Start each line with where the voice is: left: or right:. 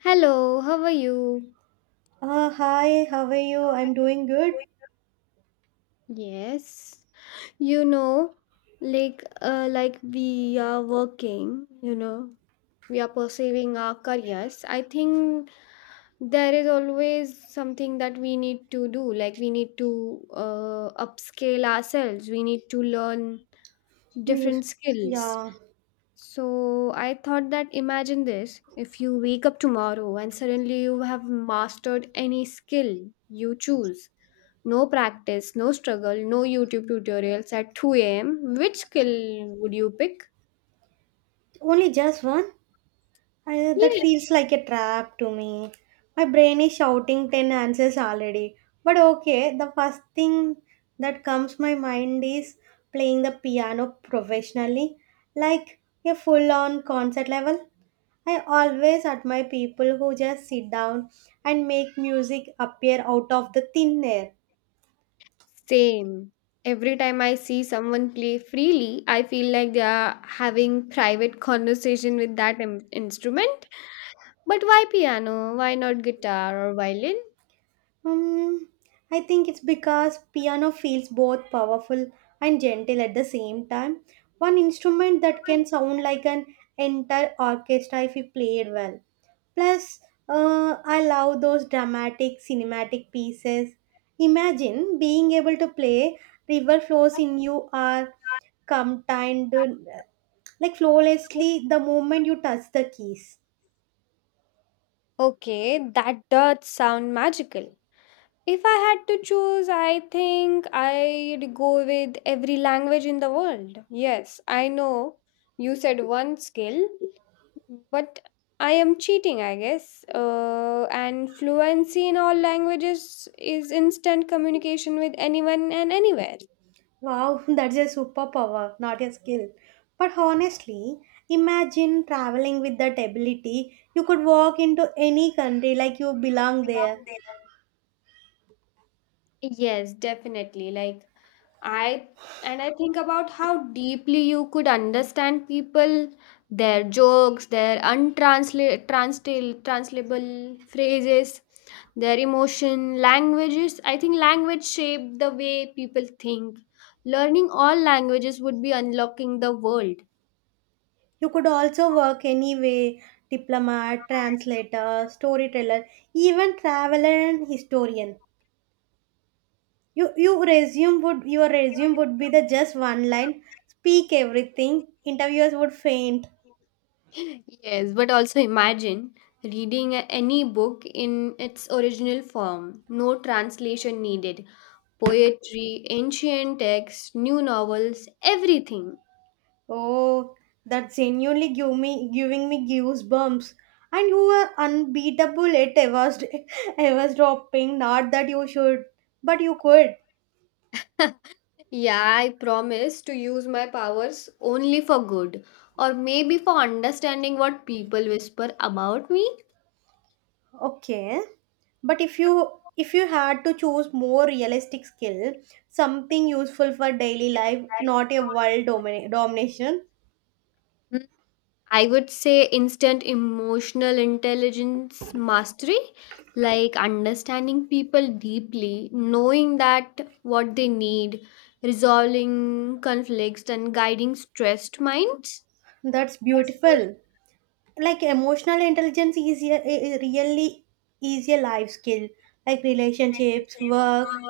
left: Hello, how are you?
right: Hi, how are you?
left: How are
right: I'm
left: you
right: doing good.
left: doing? Yes. You know, like we are working, we are pursuing our careers. I think there is always something that we need to do. Like we need to upscale ourselves. We need to learn
right: News.
left: different skills.
right: Yeah,
left: So I thought that imagine this if you wake up tomorrow and suddenly you have mastered any skill you choose. No practice, no struggle, no YouTube tutorials at 2 a.m. Which skill would you pick?
right: only just one. That
left: Yes.
right: feels like a trap to me. My brain is shouting 10 answers already. But okay, the first thing that comes my mind is playing the piano professionally, like a full-on concert level. I always admire people who just sit down and make music appear out of the thin air.
left: Same. Every time I see someone play freely, I feel like they are having private conversation with that instrument. But why piano? Why not guitar or violin?
right: Um, I think it's because piano feels both powerful and gentle at the same time. One instrument that can sound like an entire orchestra if it played well. Plus, I love those dramatic cinematic pieces. Imagine being able to play River Flows in You Are Come Time, like flawlessly the moment you touch the keys.
left: Okay, that does sound magical. If I had to choose, I think I'd go with every language in the world. Yes, I know you said one skill, but I am cheating, I guess. And fluency in all languages is instant communication with anyone and anywhere.
right: Wow, that's a superpower, not a skill. But honestly, imagine traveling with that ability. You could walk into any country like you belong there.
left: Yes, definitely. Like I and I think about how deeply you could understand people, their jokes, their untransla- translate translatable phrases, their emotion, languages. I think language shape the way people think. Learning all languages would be unlocking the world.
right: You could also work anyway diplomat, translator, storyteller, even traveler and historian. Your resume would be the just one line, speak everything, interviewers would faint.
left: Yes, but also imagine reading any book in its original form. No translation needed. Poetry, ancient texts, new novels, everything.
right: Oh, that's giving me goosebumps. And you were unbeatable at Eva's, Eva's dropping. Not that you should, but you could.
left: Yeah, I promise to use my powers only for good, or maybe for understanding what people whisper about me.
right: Okay. But if you had to choose more realistic skill, something useful for daily life, not a domination.
left: I would say instant emotional intelligence mastery, like understanding people deeply, knowing that what they need, resolving conflicts and guiding stressed minds.
right: That's
left: That's good.
right: beautiful. Like emotional intelligence is a really is a life skill, like relationships work,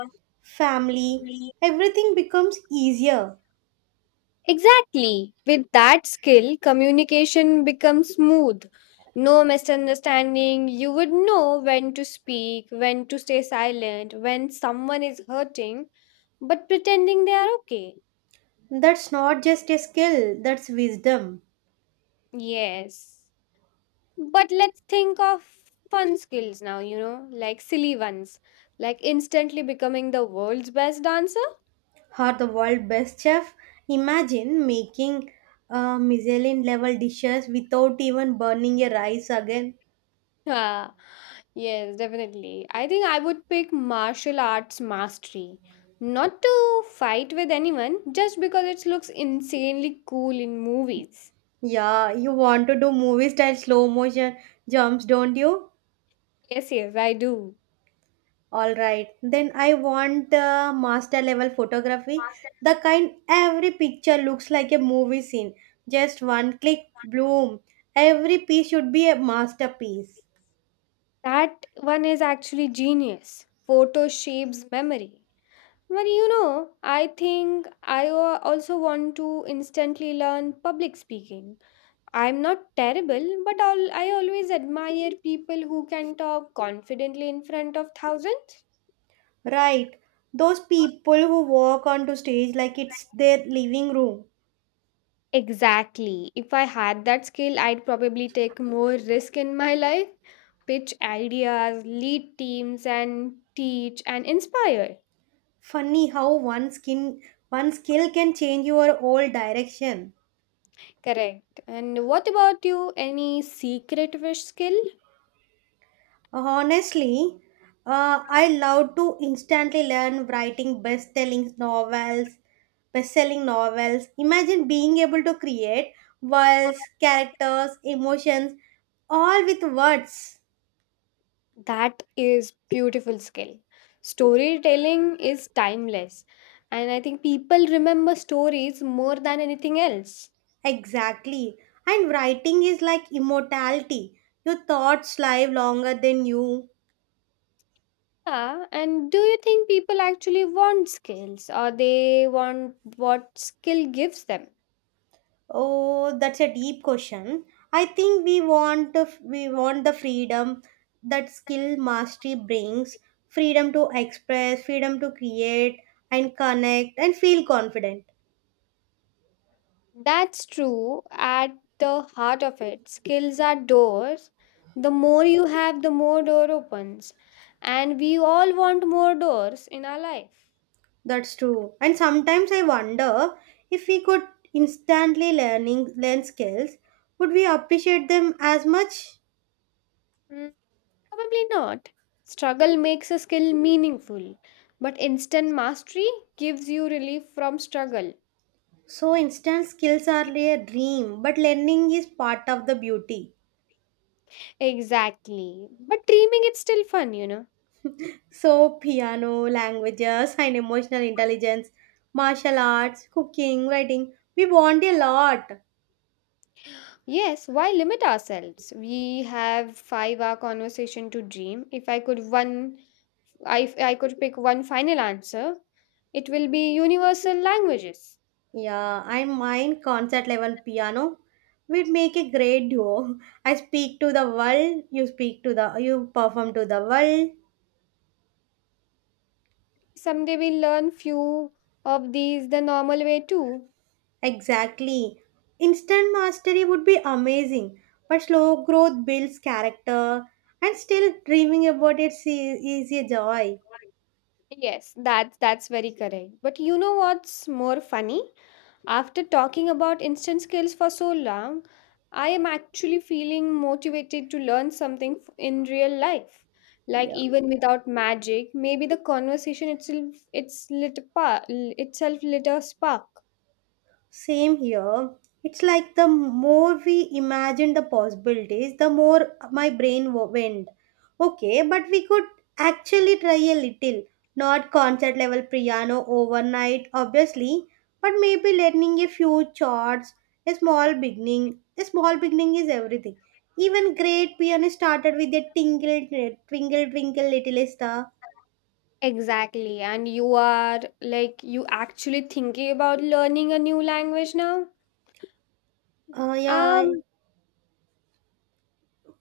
right: family, everything becomes easier.
left: Exactly. With that skill, communication becomes smooth. No misunderstanding. You would know when to speak, when to stay silent, when someone is hurting, but pretending they are okay.
right: That's not just a skill, that's wisdom.
left: Yes. But let's think of fun skills now, like silly ones, like instantly becoming the world's best dancer.
right: Or the world best chef, imagine making michelin level dishes without even burning your rice again.
left: Ah, yes, definitely. I think I would pick martial arts mastery. Not to fight with anyone, just because it looks insanely cool in movies.
right: Yeah, you want to do movie style slow motion jumps, don't you?
left: Yes, yes, I do.
right: All right. Then I want the master level photography, the kind every picture looks like a movie scene. Just one click, bloom. Every piece should be a masterpiece.
left: That one is actually genius. Photo shapes memory. But I think I also want to instantly learn public speaking. I'm not terrible, but I always admire people who can talk confidently in front of thousands.
right: Right. Those people who walk onto stage like it's their living room.
left: Exactly. If I had that skill, I'd probably take more risk in my life, pitch ideas, lead teams, and teach and inspire.
right: Funny how one skin one skill can change your whole direction.
left: Correct. And what about you? Any secret wish skill?
right: Honestly, I love to instantly learn writing best-selling novels, best-selling novels. Imagine being able to create worlds, characters, emotions, all with words.
left: That is beautiful skill. Storytelling is timeless. And I think people remember stories more than anything else.
right: Exactly. And writing is like immortality. Your thoughts live longer than you.
left: Yeah. And do you think people actually want skills or they want what skill gives them?
right: Oh, that's a deep question. I think we want the freedom that skill mastery brings, freedom to express, freedom to create and connect and feel confident.
left: That's true. At the heart of it, skills are doors. The more you have, the more door opens. And we all want more doors in our life.
right: That's true. And sometimes I wonder if we could instantly learn skills, would we appreciate them as much?
left: Mm, probably not. Struggle makes a skill meaningful, but instant mastery gives you relief from struggle.
right: So instant skills are a dream, but learning is part of the beauty.
left: Exactly. But dreaming it's still fun.
right: So, piano, languages, and emotional intelligence, martial arts, cooking, writing. We want a lot.
left: Yes, why limit ourselves? We have 5-hour conversation to dream. If I could pick one final answer, it will be universal languages.
right: Yeah, I mind concert level piano. We'd make a great duo. I speak to the world, you perform to the world.
left: Someday we'll learn few of these the normal way too.
right: Exactly. Instant mastery would be amazing, but slow growth builds character, and still dreaming about it's is a joy.
left: Yes, that's very correct. But you know what's more funny? After talking about instant skills for so long, I am actually feeling motivated to learn something in real life. Like
right: Yeah.
left: even without magic, maybe the conversation itself lit a spark.
right: Same here. It's like the more we imagine the possibilities, the more my went. Okay, but we could actually try a little. Not concert level piano overnight, obviously, but maybe learning a few chords, a small beginning. A small beginning is everything. Even great piano started with a tingle, twinkle, twinkle, little star.
left: Exactly. And you are like, you actually thinking about learning a new language now?
right: Yeah.
left: Um,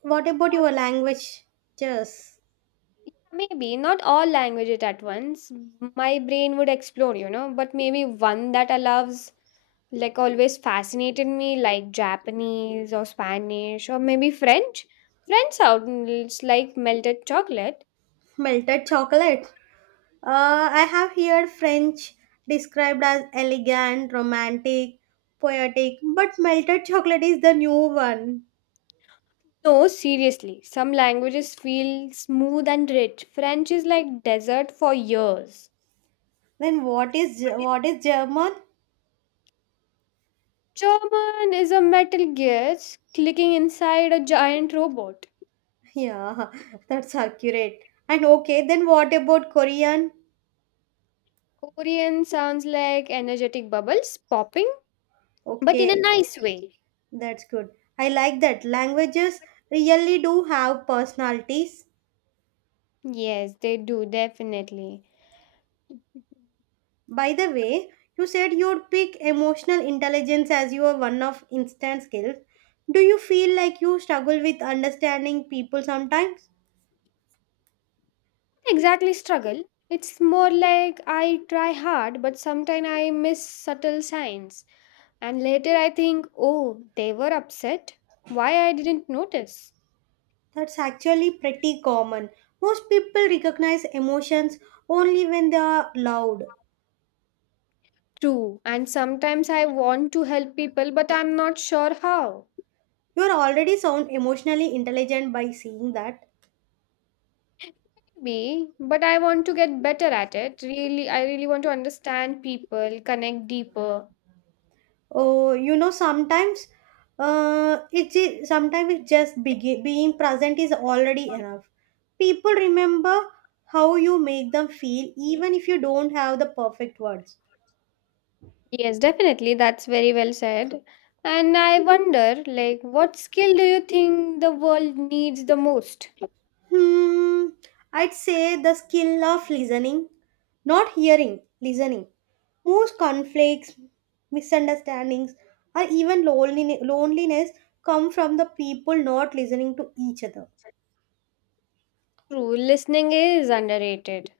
right: What about your language? Just
left: Yeah, maybe not all languages at once. My brain would explore, but maybe one that allows, like, always fascinated me, like Japanese or Spanish or maybe French. French sounds like melted chocolate.
right: melted chocolate. I have heard French described as elegant, romantic, poetic, but melted chocolate is the new one.
left: No, seriously, some languages feel smooth and rich. French is like desert for years.
right: Then what is
left: What is-
right: what is German?
left: German is a metal gears clicking inside a giant robot.
right: Yeah, that's accurate. And okay, then what about Korean?
left: Korean sounds like energetic bubbles popping, but in a
right: Okay,
left: nice way.
right: that's good. I like that. Languages really do have personalities.
left: Yes, they do, definitely.
right: By the way, you said you'd pick emotional intelligence as your one of instant skills. Do you feel like you struggle with understanding people sometimes?
left: Exactly, struggle. It's more like I try hard, but sometimes I miss subtle signs. And later I think, oh, they were upset. Why I didn't notice?
right: That's actually pretty common. Most people recognize emotions only when they are loud.
left: True. And sometimes I want to help people, but I'm not sure how.
right: You're already sound emotionally intelligent by seeing that.
left: Maybe, but I want to get better at it. Really, I really want to understand people, connect deeper.
right: Oh, you know, sometimes it's just being present is already enough. People remember how you make them feel, even if you don't have the perfect words.
left: Yes, definitely. That's very well said. And I wonder, like, what skill do you think the world needs the most?
right: Hmm, I'd say the skill of listening, not hearing, listening. Most conflicts, misunderstandings, or even loneliness come from the people not listening to each other.
left: True, listening is underrated.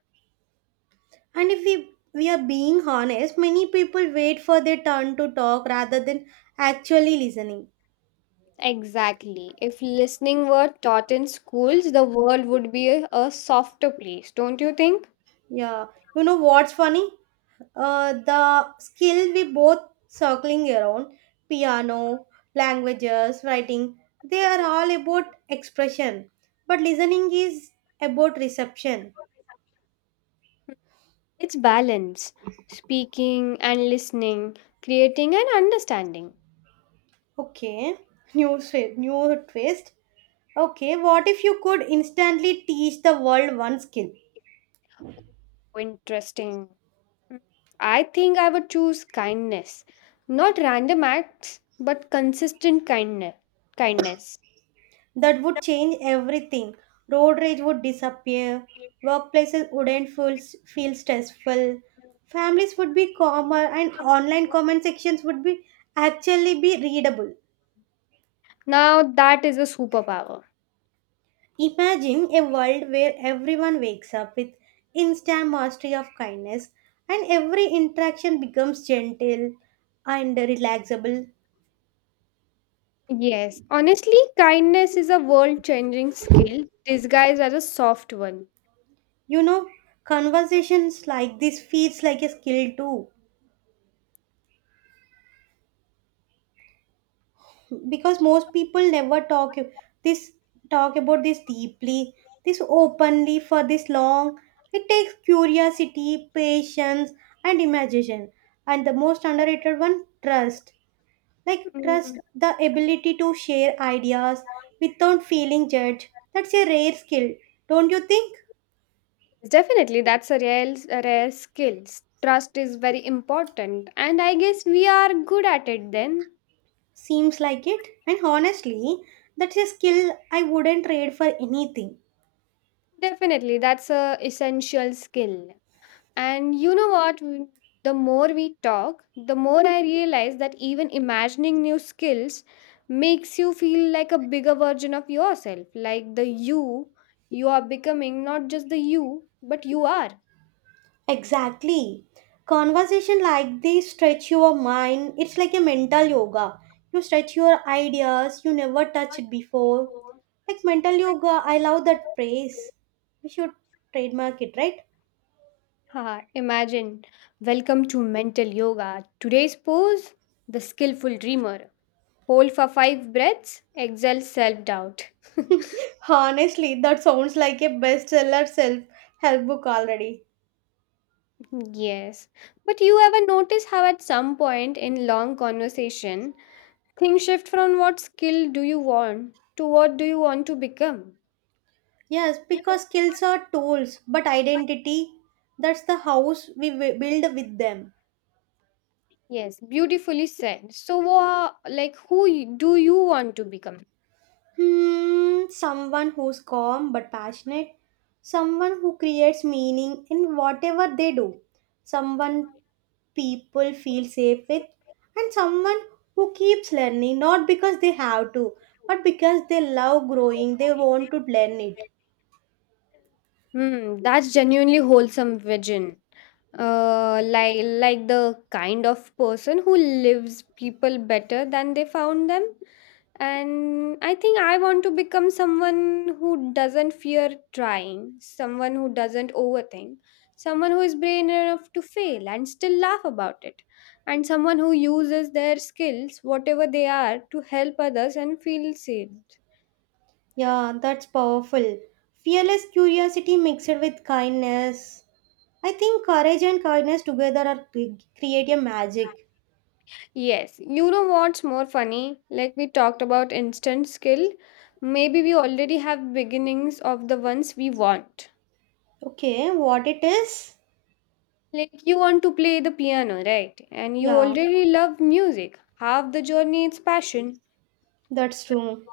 right: And if we are being honest, many people wait for their turn to talk rather than actually listening.
left: Exactly. If listening were taught in schools, the world would be a softer place, don't you think?
right: Yeah, you know what's funny? The skill we both circling around piano, languages, writing, they are all about expression, but listening is about reception.
left: It's balance, speaking and listening, creating and understanding.
right: Okay, new new twist. Okay, what if you could instantly teach the world one skill?
left: Interesting. Mm. I think I would choose kindness. Not random acts, but consistent kindness. Kindness.
right: That would change everything. Road rage would disappear. Workplaces wouldn't feel, feel stressful. Families would be calmer and online comment sections would be actually be readable.
left: Now that is a superpower.
right: Imagine a world where everyone wakes up with instant mastery of kindness and every interaction becomes gentle and relaxable.
left: Yes, honestly, kindness is a world changing skill disguised as a soft one.
right: You know, conversations like this feels like a skill too, because most people never talk this talk about this deeply, this openly, for this long. It takes curiosity, patience, and imagination, and the most underrated one, trust, like
left: Mm,
right: trust, the ability to share ideas
left: yes,
right: without feeling judged. That's a rare skill, don't you think?
left: definitely, that's a rare skill. Trust is very important, and I guess we are good at it then.
right: Seems like it, and honestly, that's a skill I wouldn't trade for anything.
left: Definitely, that's a essential skill. And you know what? The more we talk, the more I realize that even imagining new skills makes you feel like a bigger version of yourself, like the you you are becoming, not just the you, but you are.
right: Exactly. Conversation like this stretch your mind. It's like a mental yoga. You stretch your ideas you never touched before. Like mental yoga, I love that phrase. We should trademark it, right?
left: Haha, imagine. Welcome to Mental Yoga. Today's pose the skillful dreamer. Hold for five breaths, exhale self doubt.
right: Honestly, that sounds like a bestseller self help book already.
left: Yes. But you ever notice how at some point in long conversation, things shift from what skill do you want to what do you want to become.
right: Yes, because skills are tools, but identity, that's the house we build with them.
left: Yes, beautifully said. So, like, who do you want to become?
right: Hmm, someone who's calm but passionate, someone who creates meaning in whatever they do, someone people feel safe with, and someone who keeps learning not because they have to, but because they love growing, they want to learn it.
left: Hmm, that's genuinely wholesome vision. Like the kind of person who lives people better than they found them. And I think I want to become someone who doesn't fear trying, someone who doesn't overthink, someone who is brave enough to fail and still laugh about it, and someone who uses their skills, whatever they are, to help others and feel seen.
right: Yeah, that's powerful. Fearless curiosity mixed with kindness. I think courage and kindness together are create a magic.
left: Yes, you know what's more funny? Like we talked about instant skill, maybe we already have beginnings of the ones we want.
right: Okay, what it is?
left: Like you want to play the piano, right? And you
right: Yeah,
left: already love music. Half the journey is passion.
right: that's true.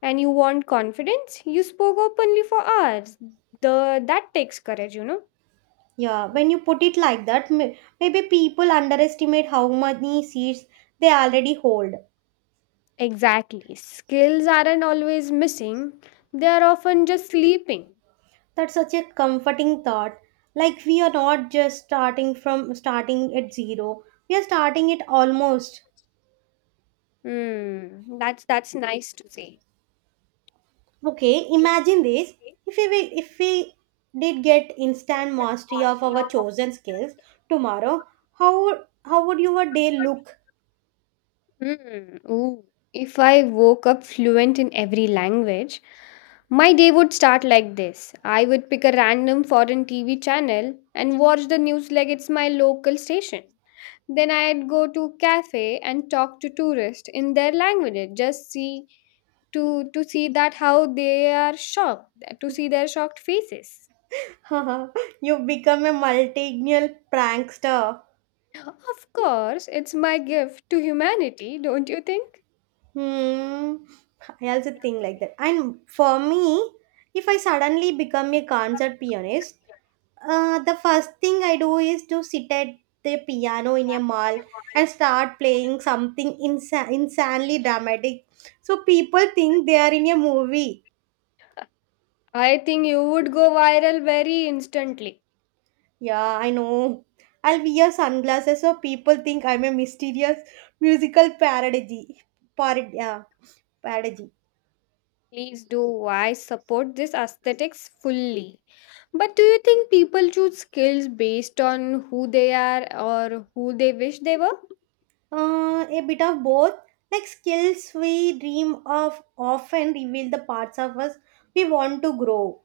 left: And you want confidence. You spoke openly for hours. The that takes courage.
right: Yeah, when you put it like that, maybe people underestimate how many seats they already hold.
left: Exactly. Skills aren't always missing. They are often just sleeping.
right: That's such a comforting thought. Like we are not just starting at zero. We are starting at almost.
left: Hmm. That's nice to say.
right: Okay, imagine this. If we did get instant mastery of our chosen skills tomorrow, how would- how would your day look?
left: Hmm. Ooh. If I woke up fluent in every language, my day would start like this. I would pick a random foreign TV channel and watch the news like it's my local station. Then I'd go to cafe and talk to tourists in their language. Just see to see that how they are shocked, to see their shocked faces.
right: You become a multilingual prankster.
left: Of course, it's my gift to humanity, don't you think?
right: Hmm. I also think like that. And for me, if I suddenly become a concert pianist, the first thing I do is to sit at the piano in a mall and start playing something insanely dramatic. So people think they are in a movie.
left: I think you would go viral very instantly.
right: Yeah, I know. I'll wear sunglasses so people think I'm a mysterious musical parody. Parody. Yeah, parody.
left: Please do. I support this aesthetics fully. But do you think people choose skills based on who they are or who they wish they were?
right: A bit of both. Like skills we dream of often reveal the parts of us we want to grow.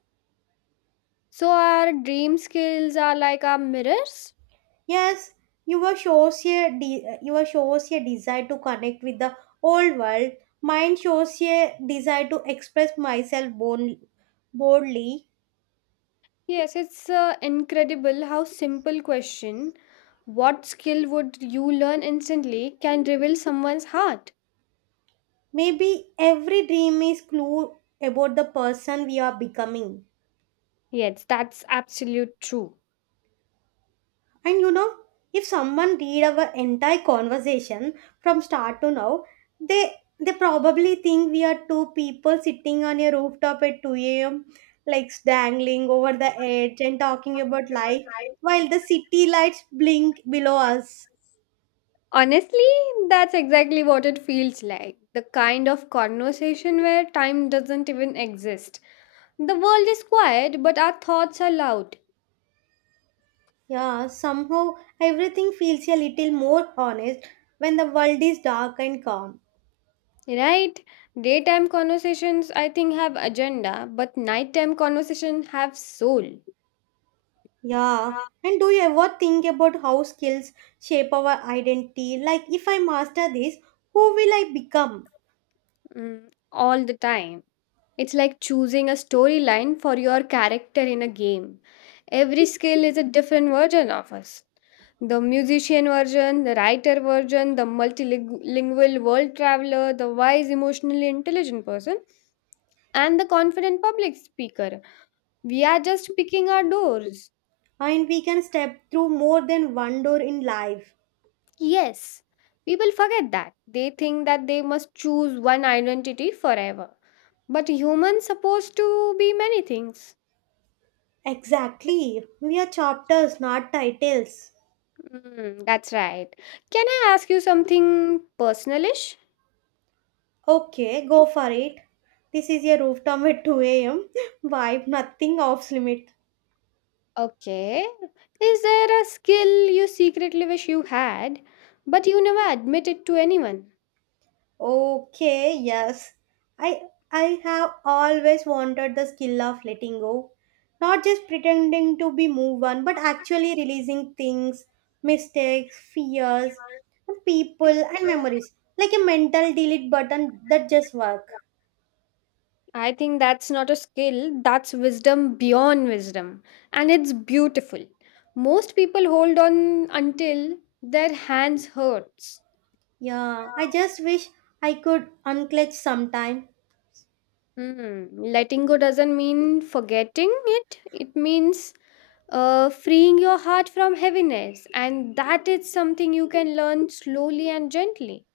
left: So our dream skills are like our mirrors?
right: Yes, you were shows a desire to connect with the old world. Mine shows a desire to express myself boldly.
left: Yes, it's incredible how simple question what skill would you learn instantly can reveal someone's heart.
right: Maybe every dream is clue about the person we are becoming.
left: Yes, that's absolute true.
right: And you know, if someone read our entire conversation from start to now, they they probably think we are two people sitting on a rooftop at 2 a.m., like dangling over the edge and talking about life while the city lights blink below us.
left: Honestly, that's exactly what it feels like. The kind of conversation where time doesn't even exist. The world is quiet, but our thoughts are loud,
right: Yeah, somehow everything feels a little more honest when the world is dark and calm.
left: right? Daytime conversations, I think, have agenda, but nighttime conversations have soul.
right: Yeah. And do you ever think about how skills shape our identity? Like, if I master this, who will I become?
left: Mm, all the time. It's like choosing a storyline for your character in a game. Every skill is a different version of us. The musician version, the writer version, the multilingual world traveler, the wise, emotionally intelligent person, and the confident public speaker. We are just picking our doors.
right: And we can step through more than one door in life.
left: Yes, people forget that. They think that they must choose one identity forever. But humans supposed to be many things.
right: Exactly. We are chapters, not titles.
left: Mm, that's right. Can I ask you something personalish?
right: Okay, go for it. This is your rooftop at 2 a.m. Vibe, nothing off limit.
left: Okay. Is there a skill you secretly wish you had, but you never admitted to anyone?
right: Okay, yes. I I have always wanted the skill of letting go. Not just pretending to be move on, but actually releasing things, mistakes, fears, and people and memories. Like a mental delete button that just work.
left: I think that's not a skill, that's wisdom beyond wisdom. And it's beautiful. Most people hold on until their hands hurts.
right: Yeah, I just wish I could unclench sometime.
left: Hmm, letting go doesn't mean forgetting it. It means freeing your heart from heaviness. And that is something you can learn slowly and gently.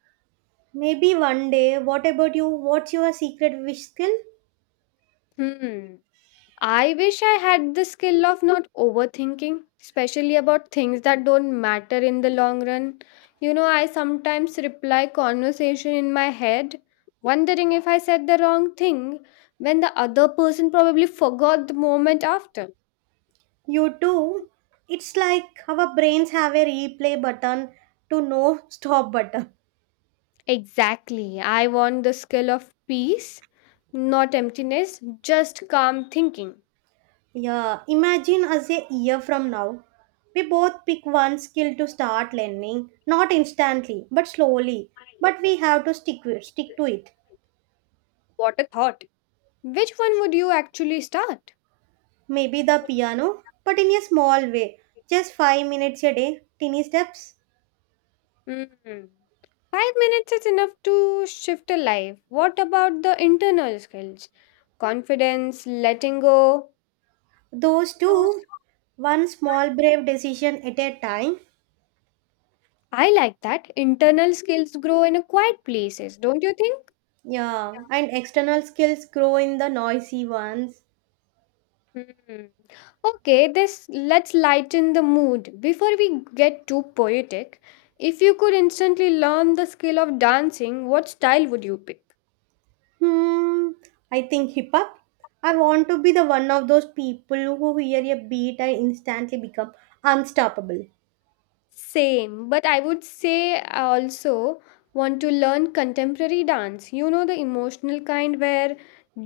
right: Maybe one day. What about you? What's your secret wish skill?
left: Hmm. I wish I had the skill of not overthinking, especially about things that don't matter in the long run. I sometimes reply conversation in my head, wondering if I said the wrong thing when the other person probably forgot the moment after.
right: You too. It's like our brains have a replay button to no stop button.
left: Exactly. I want the skill of peace, not emptiness, just calm thinking.
right: Yeah, imagine us a year from now. We both pick one skill to start learning, not instantly, but slowly. But we have to stick to it.
left: What a thought. Which one would you actually start?
right: Maybe the piano, but in a small way. Just 5 minutes a day, tiny steps.
left: Hmm. 5 minutes is enough to shift a life. What about the internal skills? Confidence, letting go.
right: Those
left: Those
right: two, one small brave decision at a time.
left: I like that. Internal skills grow in a quiet places, don't you think?
right: Yeah, and external skills grow in the noisy ones.
left: Hmm. Okay, this let's lighten the mood. Before we get too poetic, if you could instantly learn the skill of dancing, what style would you pick?
right: Hmm, I think hip hop. I want to be the one of those people who hear a beat and instantly become unstoppable.
left: Same, but I would say I also want to learn contemporary dance. The emotional kind where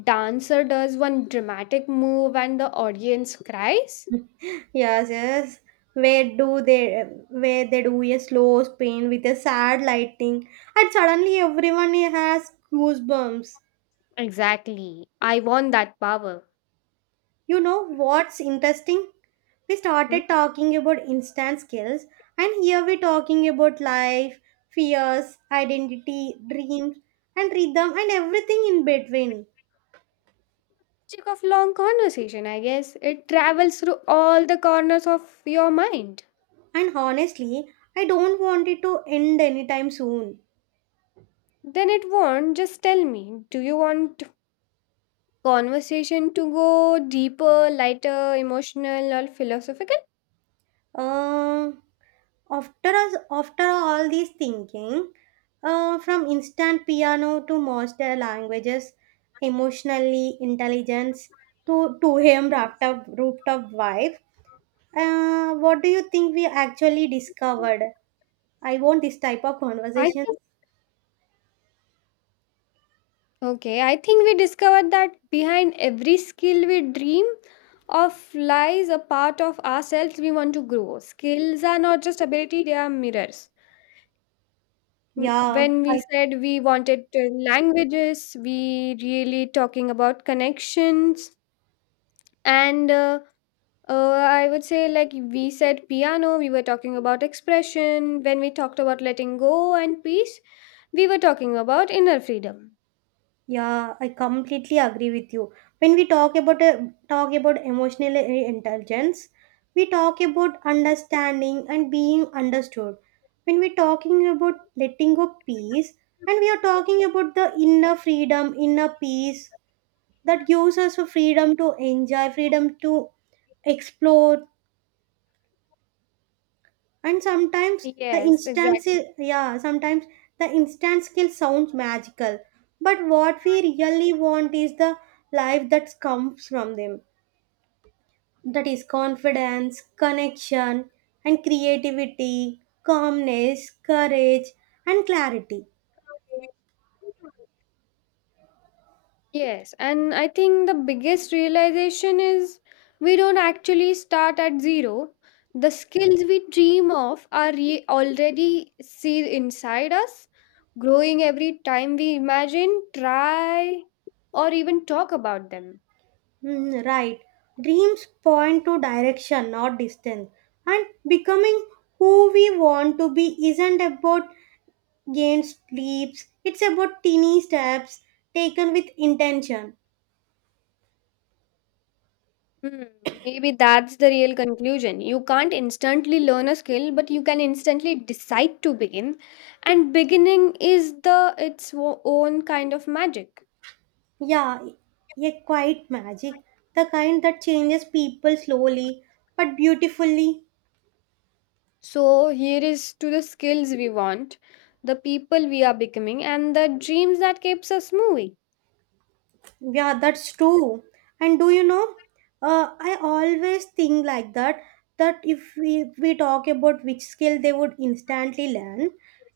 left: dancer does one dramatic move and the audience cries.
right: Yes, yes. Where they do a slow spin with a sad lighting and suddenly everyone has goosebumps.
left: Exactly. I want that power.
right: You know what's interesting? We
left: Hmm?
right: started talking about instant skills and here we're talking about life, fears, identity, dreams and rhythm and everything in between.
left: Magic of long conversation, I guess. It travels through all the corners of your mind.
right: And honestly, I don't want it to end anytime soon.
left: Then it won't just tell me, do you want conversation to go deeper, lighter, emotional, or philosophical?
right: Uh, After us, after all this thinking, from instant piano to master languages, emotionally intelligence to 2 a.m. rooftop vibe. What do you think we actually discovered? I want this type of
left: I
right: conversation.
left: think Okay, I think we discovered that behind every skill we dream of lies a part of ourselves we want to grow. Skills are not just ability, they are mirrors.
right: Yeah,
left: When we
right: I
left: said we wanted to languages, we really talking about connections. And I would say, like we said piano, we were talking about expression. When we talked about letting go and peace, we were talking about inner freedom.
right: Yeah, I completely agree with you. When we talk about emotional intelligence, we talk about understanding and being understood. When we're talking about letting go peace, and we are talking about the inner freedom, inner peace that gives us a freedom to enjoy, freedom to explore, and sometimes the
left: Yes, exactly.
right: yeah, sometimes the instant skill sounds magical, but what we really want is the life that comes from them, that is confidence, connection, and creativity, calmness, courage, and clarity.
left: Yes, and I think the biggest realization is we don't actually start at zero. The skills we dream of are already seed inside us, growing every time we imagine, try, or even talk about them.
right: Hmm, right, dreams point to direction, not distance, and becoming who we want to be isn't about gained sleeps. It's about teeny steps taken with intention.
left: Hmm, maybe that's the real conclusion. You can't instantly learn a skill, but you can instantly decide to begin, and beginning is the its own kind of magic.
right: Yeah, a quiet magic, the kind that changes people slowly but beautifully.
left: So here is to the skills we want, the people we are becoming, and the dreams that keeps us moving.
right: Yeah, that's true. And do you know, I always think like that, that if we talk about which skill they would instantly learn,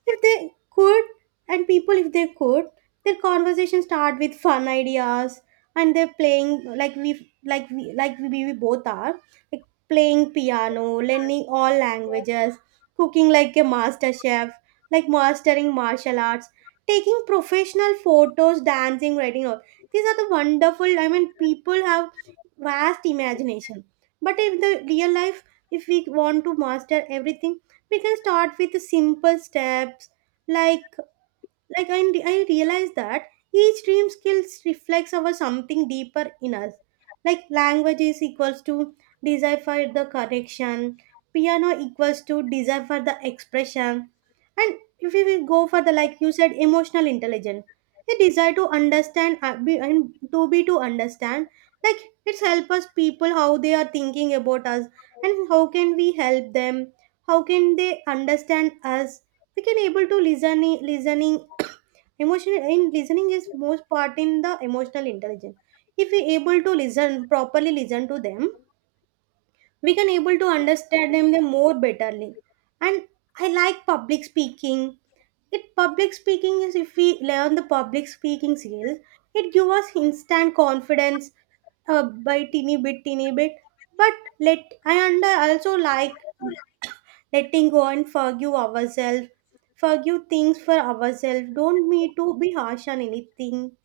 right: if they could, and people if they could, their conversation start with fun ideas, and they're playing like we both are like playing piano, learning all languages, cooking like a master chef, like mastering martial arts, taking professional photos, dancing, writing, these are the wonderful, I mean, people have vast imagination. But in the real life, if we want to master everything, we can start with simple steps, like like I, I realize that each dream skills reflects our something deeper in us, like language is equals to desire for the connection, piano equals to desire for the expression, and if we will go for the, like you said, emotional intelligence, a desire to understand be to understand, like it's help us people how they are thinking about us, and how can we help them, how can they understand us, we can able to listening, emotional in listening is most part in the emotional intelligence. If we able to listen properly, listen to them, we can able to understand them the more betterly. And I like public speaking. It public speaking is, if we learn the public speaking skills, it give us instant confidence, by teeny bit, teeny bit. But let I under also like letting go and forgive ourselves, forgive things for ourselves, don't need to be harsh on anything,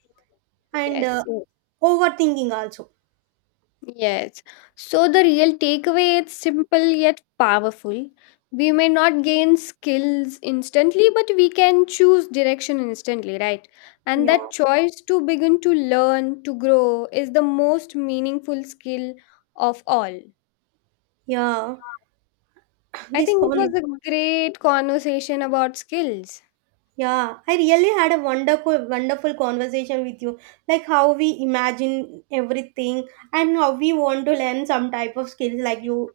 right: and
left: Yes. Mm.
right: overthinking also.
left: Yes. So the real takeaway is simple yet powerful. We may not gain skills instantly, but we can choose direction instantly, right? And
right: Yeah,
left: that choice to begin to learn, to grow, is the most meaningful skill of all.
right: yeah.
left: I
right: This
left: think it was
right: con,
left: a great conversation about skills.
right: yeah. I really had a wonderful, wonderful conversation with you. Like how we imagine everything and how we want to learn some type of skills.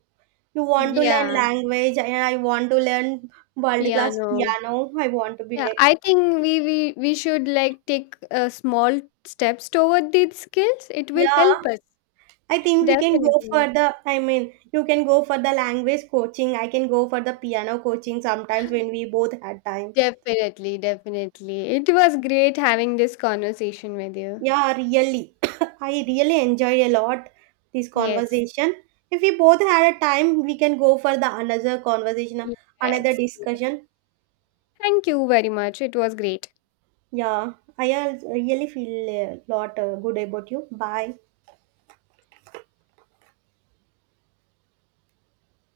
right: You want to learn
left: Yeah.
right: language, and I want to learn world class
left: Piano.
right: piano. I want to be
left: Yeah,
right: like,
left: I think we should like take small steps toward these skills. It will
right: yeah.
left: help us.
right: I think we can go
left: Definitely.
right: for the. I mean, you can go for the language coaching. I can go for the piano coaching sometimes when we both had time.
left: Definitely, definitely. It was great having this conversation with you.
right: Yeah, really. I really enjoyed a lot this
left: Yes.
right: conversation. If we both had a time, we can go for the another conversation, another
left: Yes. Yes.
right: discussion.
left: Thank you very much. It was great.
right: Yeah, really feel a lot good about you. Bye.